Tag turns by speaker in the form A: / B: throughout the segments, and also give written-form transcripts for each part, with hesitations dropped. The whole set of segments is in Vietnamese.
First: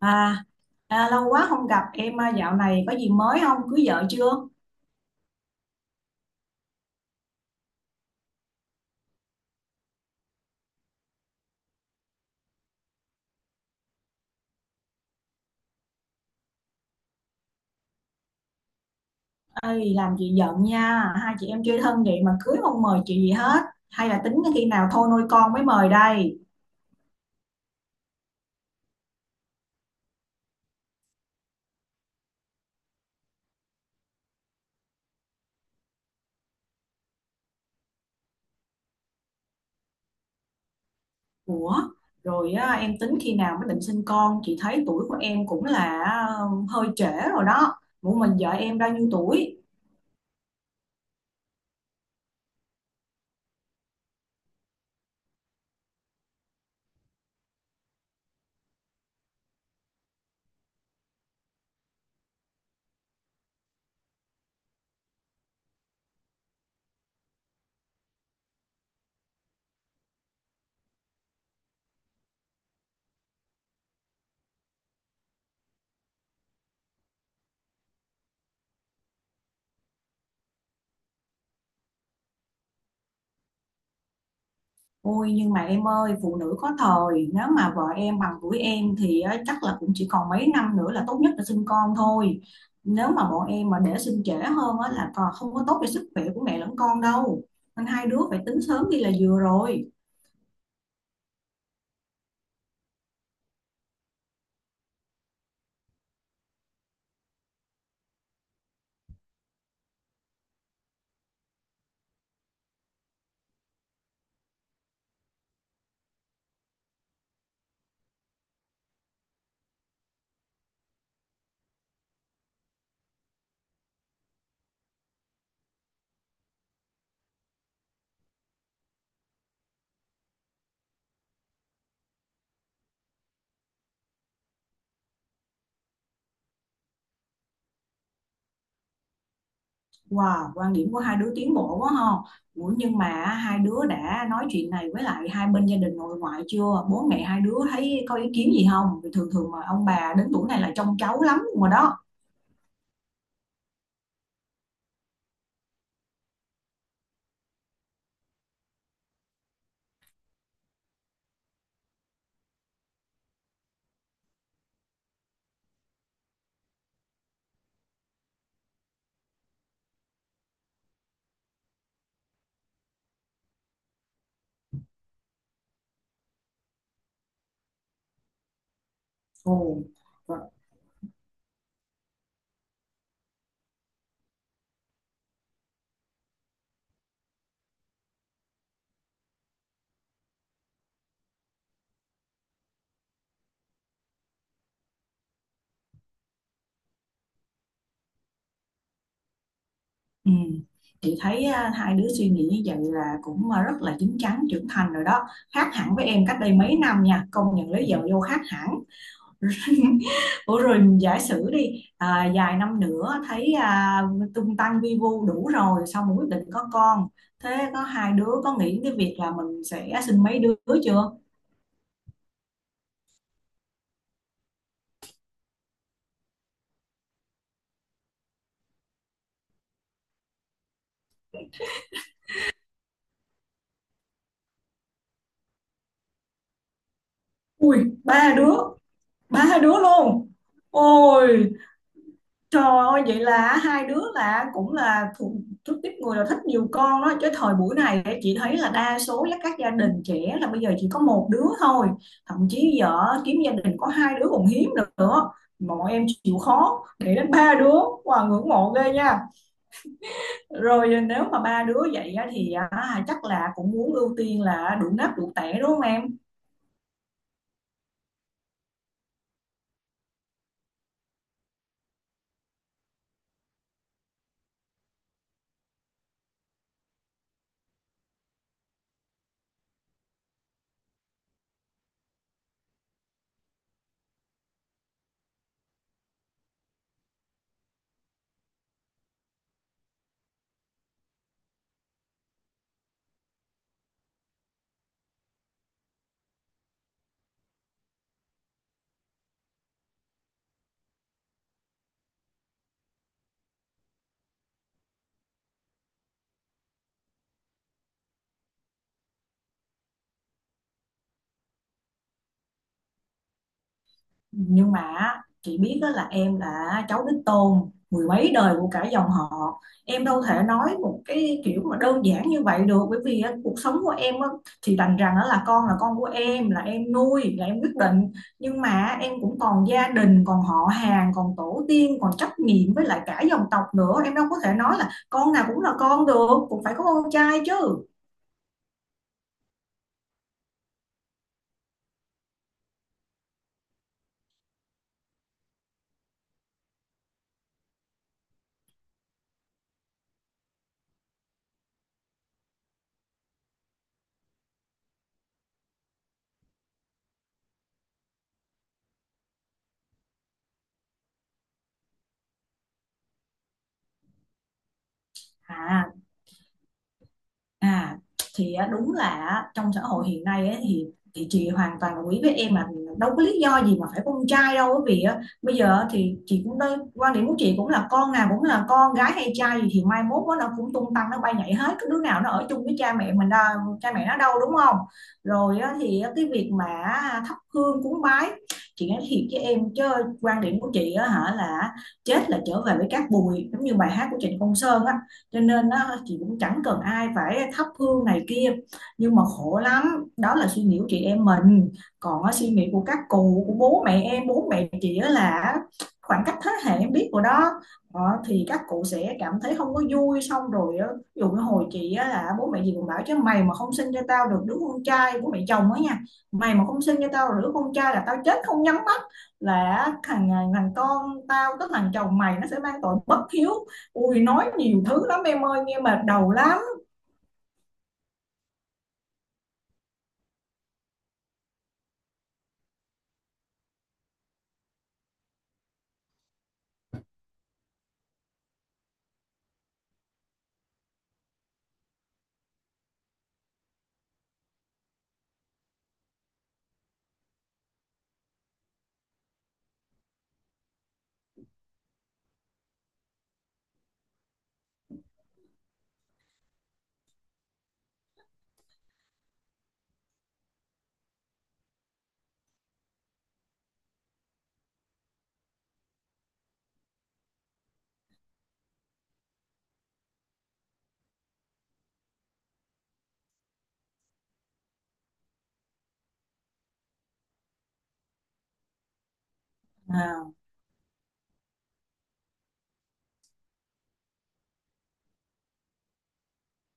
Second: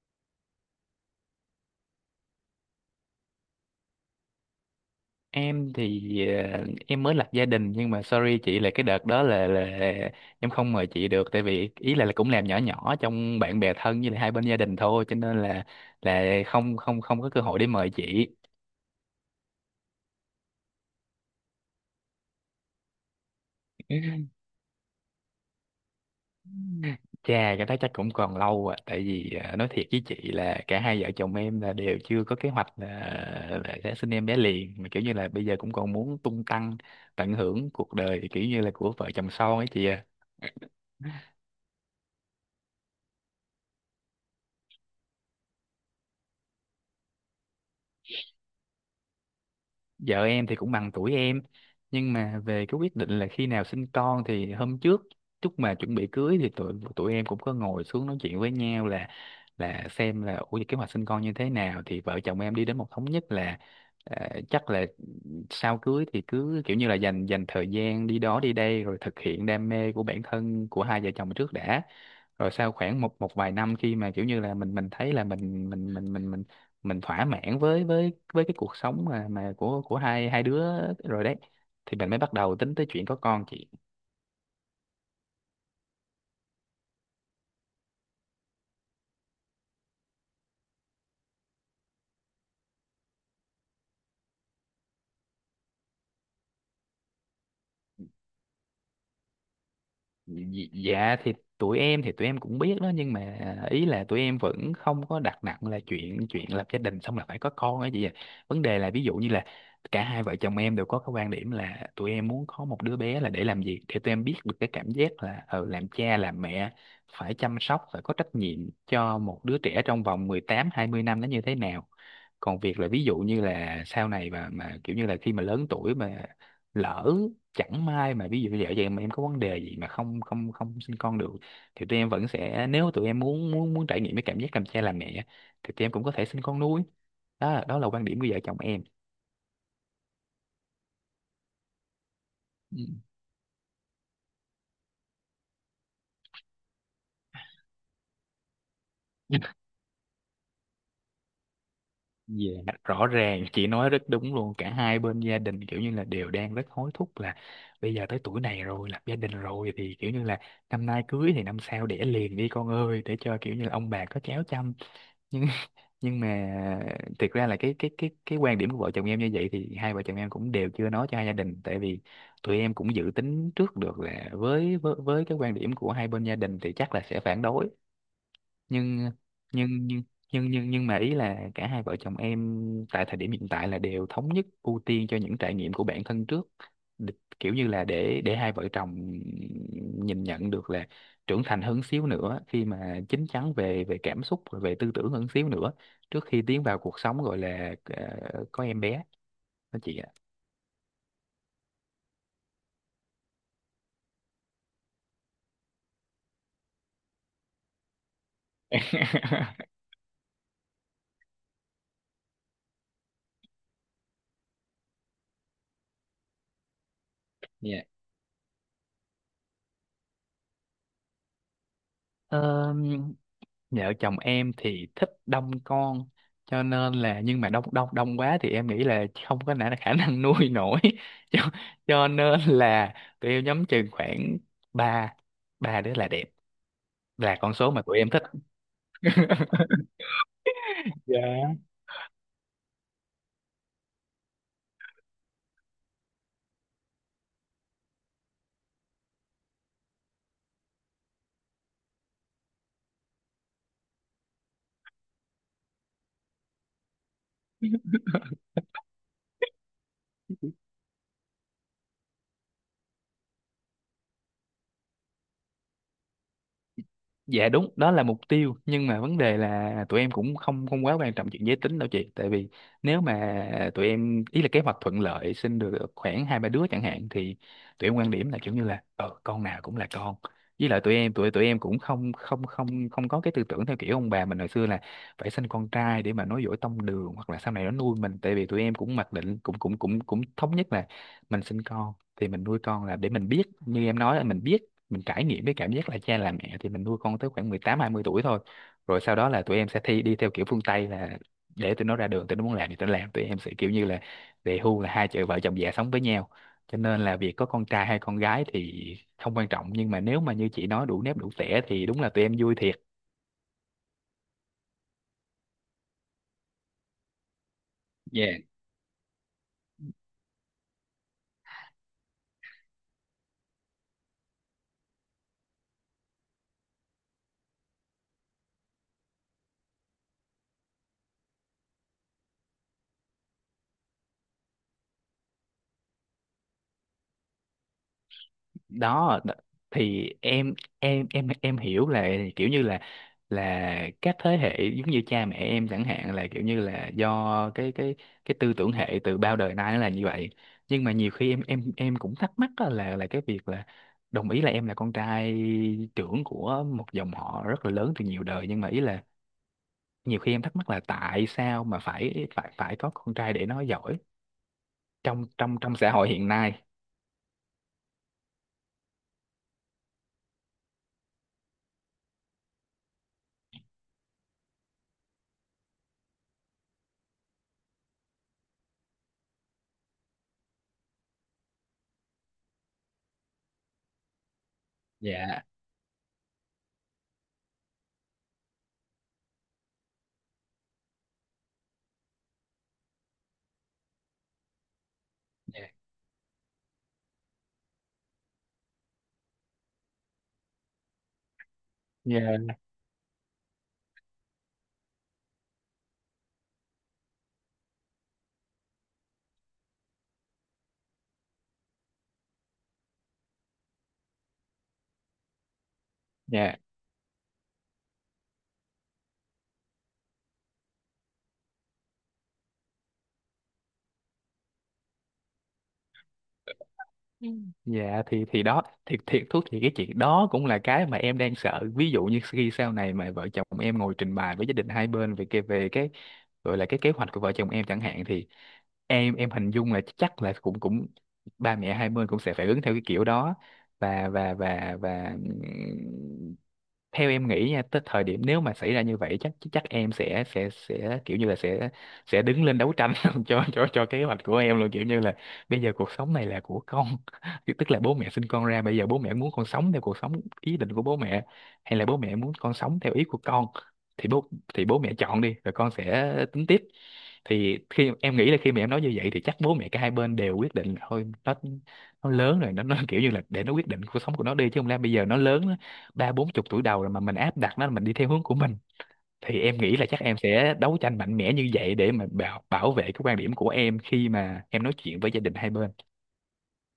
A: À, à, lâu quá không gặp em à, dạo này có gì mới không? Cưới vợ chưa?
B: em thì em mới lập gia đình, nhưng mà sorry chị, là cái đợt đó là em không mời chị được, tại vì ý là cũng làm nhỏ nhỏ trong bạn bè thân với lại hai bên gia đình thôi, cho nên là không không không có cơ hội để mời chị.
A: Ơi làm chị giận nha, hai chị em chơi thân vậy mà cưới không mời chị gì hết. Hay là tính khi nào thôi nuôi con mới mời đây?
B: Chà, cái đó chắc cũng còn lâu à, tại vì nói thiệt với chị là cả hai vợ chồng em là đều chưa có kế hoạch là sẽ sinh em bé liền, mà kiểu như là bây giờ cũng còn muốn tung tăng tận hưởng cuộc đời, kiểu như là của vợ chồng son ấy chị à.
A: Ủa, rồi á, em tính khi nào mới định sinh con? Chị thấy tuổi của em cũng là hơi trễ rồi đó. Ủa mình vợ em bao nhiêu tuổi?
B: Vợ em thì cũng bằng tuổi em, nhưng mà về cái quyết định là khi nào sinh con thì hôm trước lúc mà chuẩn bị cưới thì tụi tụi em cũng có ngồi xuống nói chuyện với nhau là xem là ủa kế hoạch sinh con như thế nào, thì vợ chồng em đi đến một thống nhất là chắc là sau cưới thì cứ kiểu như là dành dành thời gian đi đó đi đây, rồi thực hiện đam mê của bản thân của hai vợ chồng trước đã. Rồi sau khoảng một một vài năm, khi mà kiểu như là mình thấy là mình thỏa mãn với cái cuộc sống mà của hai hai đứa rồi đấy, thì mình mới bắt đầu tính tới chuyện có con, chị.
A: Ôi nhưng mà em ơi, phụ nữ có thời. Nếu mà vợ em bằng tuổi em thì á, chắc là cũng chỉ còn mấy năm nữa là tốt nhất là sinh con thôi. Nếu mà bọn em mà để sinh trễ hơn á, là còn không có tốt cho sức khỏe của mẹ lẫn con đâu. Nên hai đứa phải tính sớm đi là vừa rồi.
B: Dạ, dạ, thì tụi em cũng biết đó, nhưng mà ý là tụi em vẫn không có đặt nặng là chuyện chuyện lập gia đình xong là phải có con ấy chị ạ. Vấn đề là ví dụ như là cả hai vợ chồng em đều có cái quan điểm là tụi em muốn có một đứa bé là để làm gì, để tụi em biết được cái cảm giác là làm cha làm mẹ, phải chăm sóc, phải có trách nhiệm cho một đứa trẻ trong vòng 18 20 năm nó như thế nào. Còn việc là ví dụ như là sau này mà kiểu như là khi mà lớn tuổi mà lỡ chẳng may mà ví dụ vợ chồng em có vấn đề gì mà không không không sinh con được, thì tụi em vẫn sẽ, nếu tụi em muốn muốn muốn trải nghiệm cái cảm giác làm cha làm mẹ, thì tụi em cũng có thể sinh con nuôi. Đó đó là quan điểm của vợ chồng em.
A: Wow quan điểm của hai đứa tiến bộ quá ha. Ủa
B: Ừ.
A: nhưng mà hai đứa đã nói chuyện này với lại hai bên gia đình nội ngoại chưa? Bố mẹ hai đứa thấy có ý kiến gì không? Vì thường thường mà ông bà đến tuổi này là trông cháu lắm rồi đó.
B: Dạ, rõ ràng chị nói rất đúng luôn, cả hai bên gia đình kiểu như là đều đang rất hối thúc là bây giờ tới tuổi này rồi, lập gia đình rồi thì kiểu như là năm nay cưới thì năm sau đẻ liền đi con ơi, để cho kiểu như là ông bà có cháu chăm. Nhưng mà thiệt ra là cái quan điểm của vợ chồng em như vậy thì hai vợ chồng em cũng đều chưa nói cho hai gia đình, tại vì tụi em cũng dự tính trước được là với cái quan điểm của hai bên gia đình thì chắc là sẽ phản đối. nhưng
A: Ồ.
B: nhưng nhưng nhưng nhưng nhưng mà ý là cả hai vợ chồng em tại thời điểm hiện tại là đều thống nhất ưu tiên cho những trải nghiệm của bản thân trước. Đ- kiểu như là để hai vợ chồng nhìn nhận được là trưởng thành hơn xíu nữa, khi mà chín chắn về về cảm xúc rồi về tư tưởng hơn xíu nữa trước khi tiến vào cuộc sống gọi là có em bé, đó chị ạ.
A: Ừ. Chị thấy hai đứa suy nghĩ như vậy là cũng rất là chín chắn trưởng thành rồi đó, khác hẳn với em cách đây mấy năm nha, công nhận lấy vợ vô khác hẳn. Ủa rồi giả sử đi vài năm nữa thấy tung tăng vi vu đủ rồi xong rồi quyết định có con, thế
B: Dạ.
A: có hai đứa có nghĩ cái việc là mình sẽ sinh mấy đứa chưa?
B: Ờ, Vợ chồng em thì thích đông con, cho nên là nhưng mà đông đông đông quá thì em nghĩ là không có khả năng nuôi nổi cho, cho nên là tụi em nhắm chừng khoảng ba ba đứa là đẹp, là con số
A: Ui,
B: mà tụi em thích.
A: ba đứa, ba đứa luôn. Ôi.
B: Dạ.
A: Trời ơi, vậy là hai đứa là cũng là thuộc thuộc tiếp người là thích nhiều con đó chứ. Thời buổi này á, chị thấy là đa số là các gia đình trẻ là bây giờ chỉ có một đứa thôi, thậm chí giờ kiếm gia đình có hai đứa còn hiếm nữa. Bọn em chịu khó để đến ba đứa, wow ngưỡng mộ ghê nha. Rồi nếu mà ba đứa vậy á, thì chắc là cũng muốn ưu tiên là đủ nắp đủ tẻ đúng không em?
B: Dạ đúng, đó là mục tiêu, nhưng mà vấn đề là tụi em cũng không không quá quan trọng chuyện giới tính đâu chị, tại vì nếu mà tụi em ý là kế hoạch thuận lợi sinh được khoảng hai ba đứa chẳng hạn thì tụi em quan điểm là kiểu như là ờ con nào cũng là con. Với lại tụi em cũng không không không không có cái tư tưởng theo kiểu ông bà mình hồi xưa là phải sinh con trai để mà nối dõi tông đường hoặc là sau này nó nuôi mình, tại vì tụi em cũng mặc định cũng cũng cũng cũng thống nhất là mình sinh con thì mình nuôi con là để mình biết, như em nói là mình biết, mình trải nghiệm cái cảm giác là cha làm mẹ, thì mình nuôi con tới khoảng 18 20 tuổi thôi. Rồi sau đó là tụi em sẽ thi đi theo kiểu phương Tây là để tụi nó ra đường, tụi nó muốn làm thì tụi nó làm, tụi em sẽ kiểu như là về hưu, là hai vợ chồng già sống với nhau. Cho nên là việc có con trai hay con gái thì không quan trọng, nhưng mà nếu mà như chị nói đủ nếp đủ tẻ thì đúng là tụi em vui thiệt.
A: Nhưng mà á, chị biết đó, là em là cháu đích tôn mười mấy đời của cả dòng họ, em đâu thể nói một cái kiểu mà đơn giản như vậy được, bởi vì á, cuộc sống của em á, thì đành rằng đó là con, là con của em, là em nuôi, là em quyết định, nhưng mà em cũng còn gia đình, còn họ hàng, còn tổ tiên, còn trách nhiệm với lại cả dòng tộc nữa, em đâu có thể nói là con nào cũng là con được, cũng phải có con trai chứ.
B: đó đ- thì em hiểu là kiểu như là các thế hệ giống như cha mẹ em chẳng hạn là kiểu như là do cái tư tưởng hệ từ bao đời nay nó là như vậy, nhưng mà nhiều khi em cũng thắc mắc á là cái việc là đồng ý là em là con trai trưởng của một dòng họ rất là lớn từ nhiều đời, nhưng mà ý là nhiều khi em thắc mắc là tại sao mà phải phải phải có con trai để nó giỏi trong trong trong xã
A: à
B: hội hiện nay.
A: À thì á, đúng là á, trong xã hội hiện nay ấy, thì chị hoàn toàn đồng ý với em mà, đâu có lý do gì mà phải con trai đâu, bởi vì á, bây giờ á, thì chị cũng đây, quan điểm của chị cũng là con nào cũng là con, gái hay trai gì thì mai mốt á, nó cũng tung tăng nó bay nhảy hết, cái đứa nào nó ở chung với cha mẹ mình đâu, cha mẹ nó đâu đúng không?
B: Dạ,
A: Rồi á, thì á, cái việc mà thắp hương cúng bái, chị nói thiệt với em chứ, quan điểm của chị á, hả, là chết là trở về với cát bụi giống như bài hát của Trịnh Công Sơn á, cho
B: dạ,
A: nên á, chị cũng chẳng cần ai phải thắp hương này kia. Nhưng mà khổ lắm, đó là suy nghĩ của chị em mình, còn
B: dạ.
A: á, suy nghĩ của các cụ, của bố mẹ em, bố mẹ chị á là khoảng cách thế hệ em biết rồi đó. Ờ, thì các cụ sẽ cảm thấy không có vui, xong rồi á, ví dụ như hồi chị á, là bố mẹ gì cũng bảo chứ mày mà không sinh cho tao được đứa con trai, bố mẹ chồng á nha, mày
B: Dạ.
A: mà không sinh cho tao được đứa con trai là tao chết không nhắm mắt, là thằng con tao, tức thằng chồng mày nó sẽ mang tội bất hiếu. Ui, nói nhiều thứ lắm em ơi, nghe mệt đầu lắm.
B: Ừ. Dạ, thì đó, thiệt thiệt thú thì cái chuyện đó cũng là cái mà em đang sợ, ví dụ như khi sau này mà vợ chồng em ngồi trình bày với gia đình hai bên về cái gọi là cái kế hoạch của vợ chồng em chẳng hạn thì em hình dung là chắc là cũng cũng ba mẹ hai bên cũng sẽ phải ứng theo cái kiểu đó, và theo em nghĩ nha, tới thời điểm nếu mà xảy ra như vậy chắc chắc em sẽ kiểu như là sẽ đứng lên đấu tranh cho kế hoạch của em luôn, kiểu như là bây giờ cuộc sống này là của con. Thì tức là bố mẹ sinh con ra, bây giờ bố mẹ muốn con sống theo cuộc sống ý định của bố mẹ hay là bố mẹ muốn con sống theo ý của con, thì bố mẹ chọn đi rồi con sẽ tính tiếp. Thì khi em nghĩ là khi mà em nói như vậy thì chắc bố mẹ cả hai bên đều quyết định thôi, nó lớn rồi, nó kiểu như là để nó quyết định cuộc sống của nó đi, chứ không lẽ bây giờ nó lớn ba bốn chục tuổi đầu rồi mà mình áp đặt nó, mình đi theo hướng của mình. Thì em nghĩ là chắc em
A: À.
B: sẽ đấu tranh mạnh mẽ như vậy để mà bảo bảo vệ cái quan điểm của em khi mà em nói chuyện với gia đình hai bên.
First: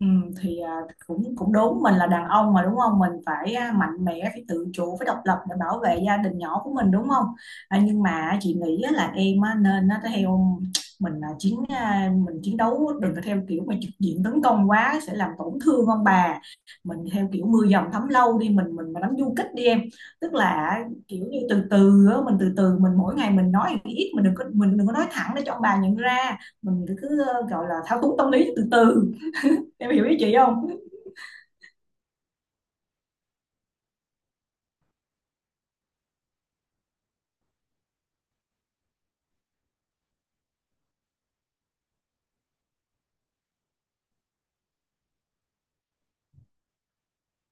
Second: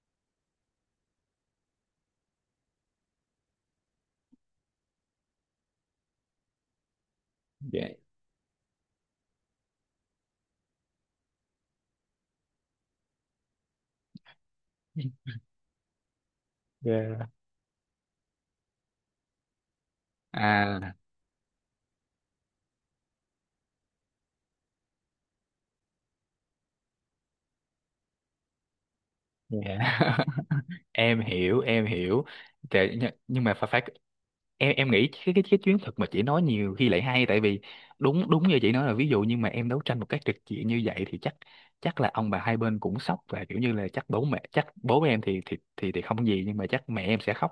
A: Ừ, thì cũng cũng đúng, mình là đàn ông mà đúng không, mình phải mạnh mẽ, phải tự chủ, phải độc lập để bảo vệ gia đình nhỏ của mình đúng không?
B: Dạ.
A: Nhưng mà chị nghĩ á, là em á, nên á, theo mình là mình chiến đấu, đừng có theo kiểu mà trực diện tấn công quá sẽ làm tổn thương ông bà, mình
B: Yeah.
A: theo kiểu mưa dầm thấm lâu đi, mình mà đánh du kích đi em, tức là
B: À,
A: kiểu như từ từ á, mình từ từ, mình mỗi ngày mình nói ít, mình đừng có nói thẳng, để cho ông bà nhận ra. Mình cứ gọi là thao túng tâm lý từ từ.
B: dạ.
A: Em hiểu ý chị không?
B: Em hiểu, em hiểu. Nhưng mà phải phải em nghĩ cái chuyến thực mà chị nói nhiều khi lại hay, tại vì đúng đúng như chị nói là, ví dụ nhưng mà em đấu tranh một cách trực diện như vậy thì chắc chắc là ông bà hai bên cũng sốc và kiểu như là chắc bố em thì không gì, nhưng mà chắc mẹ em sẽ khóc,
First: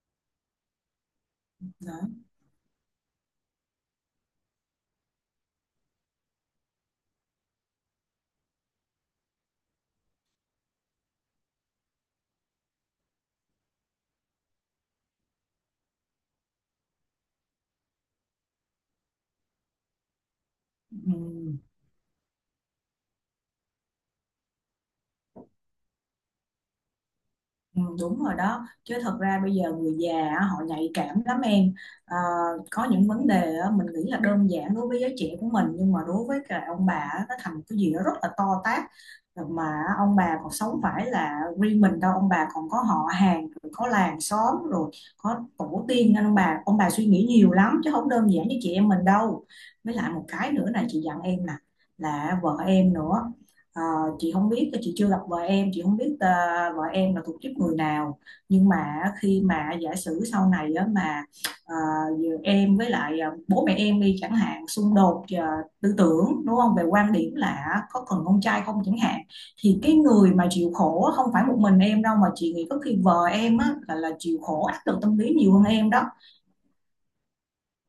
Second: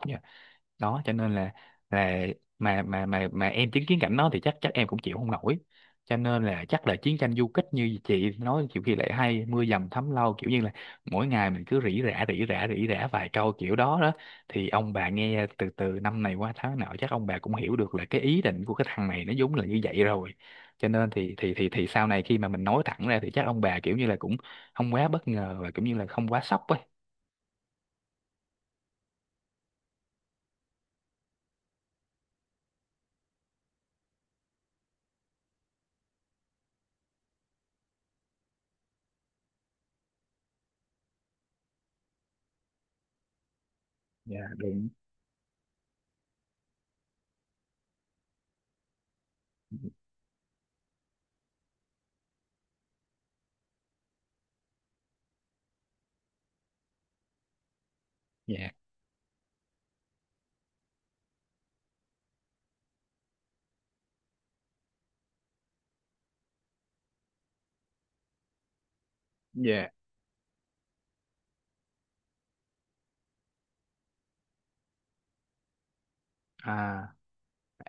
B: đó cho nên là
A: Đó.
B: là mà em chứng kiến cảnh đó thì chắc chắc em cũng chịu không nổi, cho nên là chắc là chiến tranh du kích như chị nói nhiều khi lại hay, mưa dầm thấm lâu, kiểu như là mỗi ngày mình cứ rỉ rả rỉ rả rỉ rả vài câu kiểu đó đó, thì ông bà nghe từ từ năm này qua tháng nọ chắc ông bà cũng hiểu được là cái ý định của cái thằng này nó vốn là như vậy rồi, cho nên
A: Ừ,
B: thì sau này khi mà mình nói thẳng ra thì chắc ông bà kiểu như là cũng không quá bất ngờ và cũng như là không quá sốc ấy.
A: ừ, đúng rồi đó chứ, thật ra bây giờ người già á, họ nhạy cảm lắm em. Ờ, có những vấn đề á, mình nghĩ là đơn giản đối với giới trẻ của mình nhưng mà đối với cả ông bà á, nó thành một cái gì đó rất là to tát, mà ông bà còn sống phải là riêng mình đâu, ông bà còn có họ hàng rồi có làng
B: Dạ
A: xóm
B: đúng.
A: rồi có tổ tiên, nên ông bà suy nghĩ nhiều lắm chứ không đơn giản như chị em mình đâu. Với lại một cái nữa này chị dặn em nè, là vợ em nữa. Ờ, chị không biết, chị chưa gặp vợ em, chị không biết vợ em là thuộc tiếp người nào, nhưng
B: Dạ,
A: mà khi mà giả sử sau này á, mà ờ, giờ em với lại bố mẹ em đi chẳng hạn xung đột tư tưởng đúng không, về quan điểm là có cần con trai không chẳng hạn, thì
B: dạ.
A: cái người mà chịu khổ á, không phải một mình em đâu mà chị nghĩ có khi vợ em á, là chịu khổ áp lực tâm lý nhiều hơn em đó.
B: À.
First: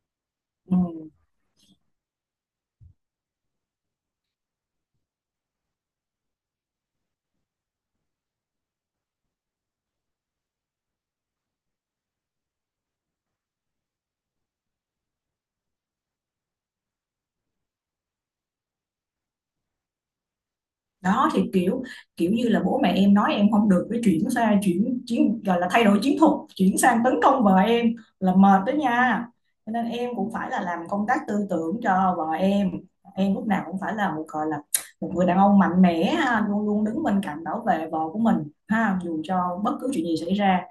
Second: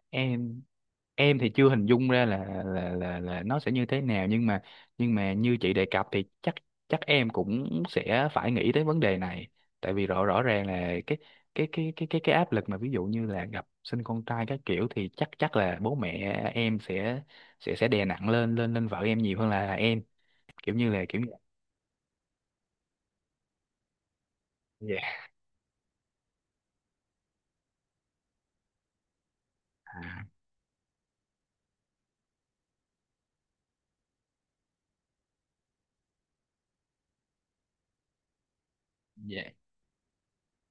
B: em
A: Ừ.
B: em thì chưa hình dung ra là nó sẽ như thế nào, nhưng mà như chị đề cập thì chắc chắc em cũng sẽ phải nghĩ tới vấn đề này, tại vì rõ rõ ràng là cái áp lực mà ví dụ như là gặp sinh con trai các kiểu thì chắc chắc là bố mẹ em sẽ đè nặng lên lên lên vợ em nhiều hơn là em, kiểu như là kiểu như
A: Đó thì kiểu kiểu như là bố mẹ em nói em không được cái, chuyển sang
B: dạ,
A: chuyển chiến, gọi là thay đổi chiến thuật, chuyển sang tấn công vợ em là mệt đó nha, cho nên em
B: à,
A: cũng phải là làm công tác tư tưởng cho vợ em. Em lúc nào cũng phải là một, gọi là một người đàn ông mạnh mẽ ha, luôn luôn đứng bên cạnh bảo vệ vợ của mình ha, dù
B: dạ,
A: cho bất cứ chuyện gì xảy ra,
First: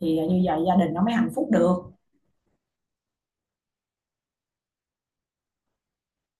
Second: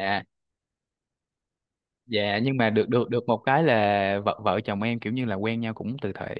A: thì như vậy gia đình nó mới hạnh phúc được.
B: Dạ, nhưng mà được được được một cái là vợ vợ chồng em kiểu như là quen nhau cũng từ thời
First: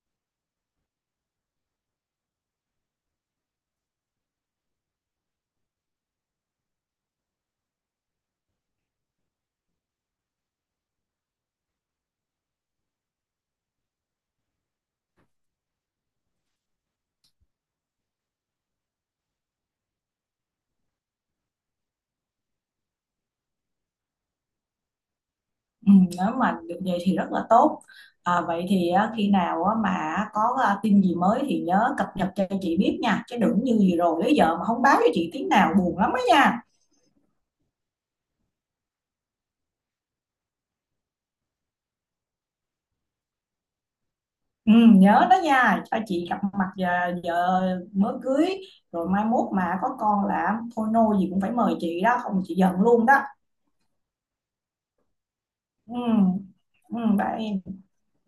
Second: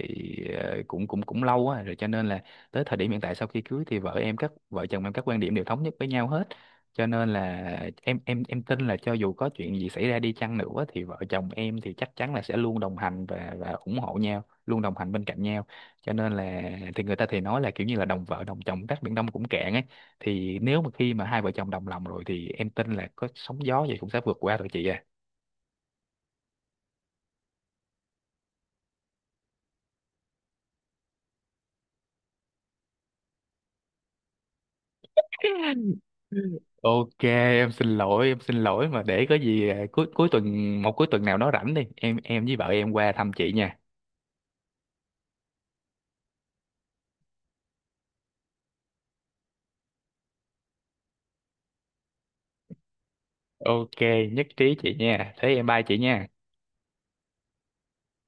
B: cũng cũng cũng lâu á rồi, cho nên là tới thời điểm hiện tại sau khi cưới thì vợ em các vợ chồng em các quan điểm đều thống nhất với nhau hết, cho nên là em tin là cho dù có chuyện gì xảy ra đi chăng nữa thì vợ chồng em thì chắc chắn là sẽ luôn đồng hành và ủng hộ nhau, luôn đồng hành bên cạnh nhau. Cho nên là thì người ta thì nói là kiểu như là đồng vợ đồng chồng tát biển Đông cũng cạn ấy, thì nếu mà khi mà hai vợ chồng đồng lòng rồi thì em tin là có sóng gió gì cũng sẽ vượt qua rồi chị ạ.
A: Ừ, nếu mà được vậy thì rất là tốt. À, vậy thì á, khi nào á, mà có tin gì mới thì nhớ cập nhật cho chị biết nha. Chứ đừng như gì rồi tới giờ mà không báo cho chị tiếng nào buồn lắm á nha.
B: Ok, em xin lỗi, em xin lỗi, mà để có gì à, cuối cuối tuần một cuối tuần nào đó rảnh đi, em với vợ em qua thăm chị nha.
A: Ừ, nhớ đó nha, cho chị gặp mặt, giờ mới cưới, rồi mai mốt mà có con là thôi nôi gì cũng phải mời chị đó, không chị giận luôn đó.
B: Ok, nhất trí chị nha. Thế em bye
A: Ừ,
B: chị nha.
A: ừ, bye em.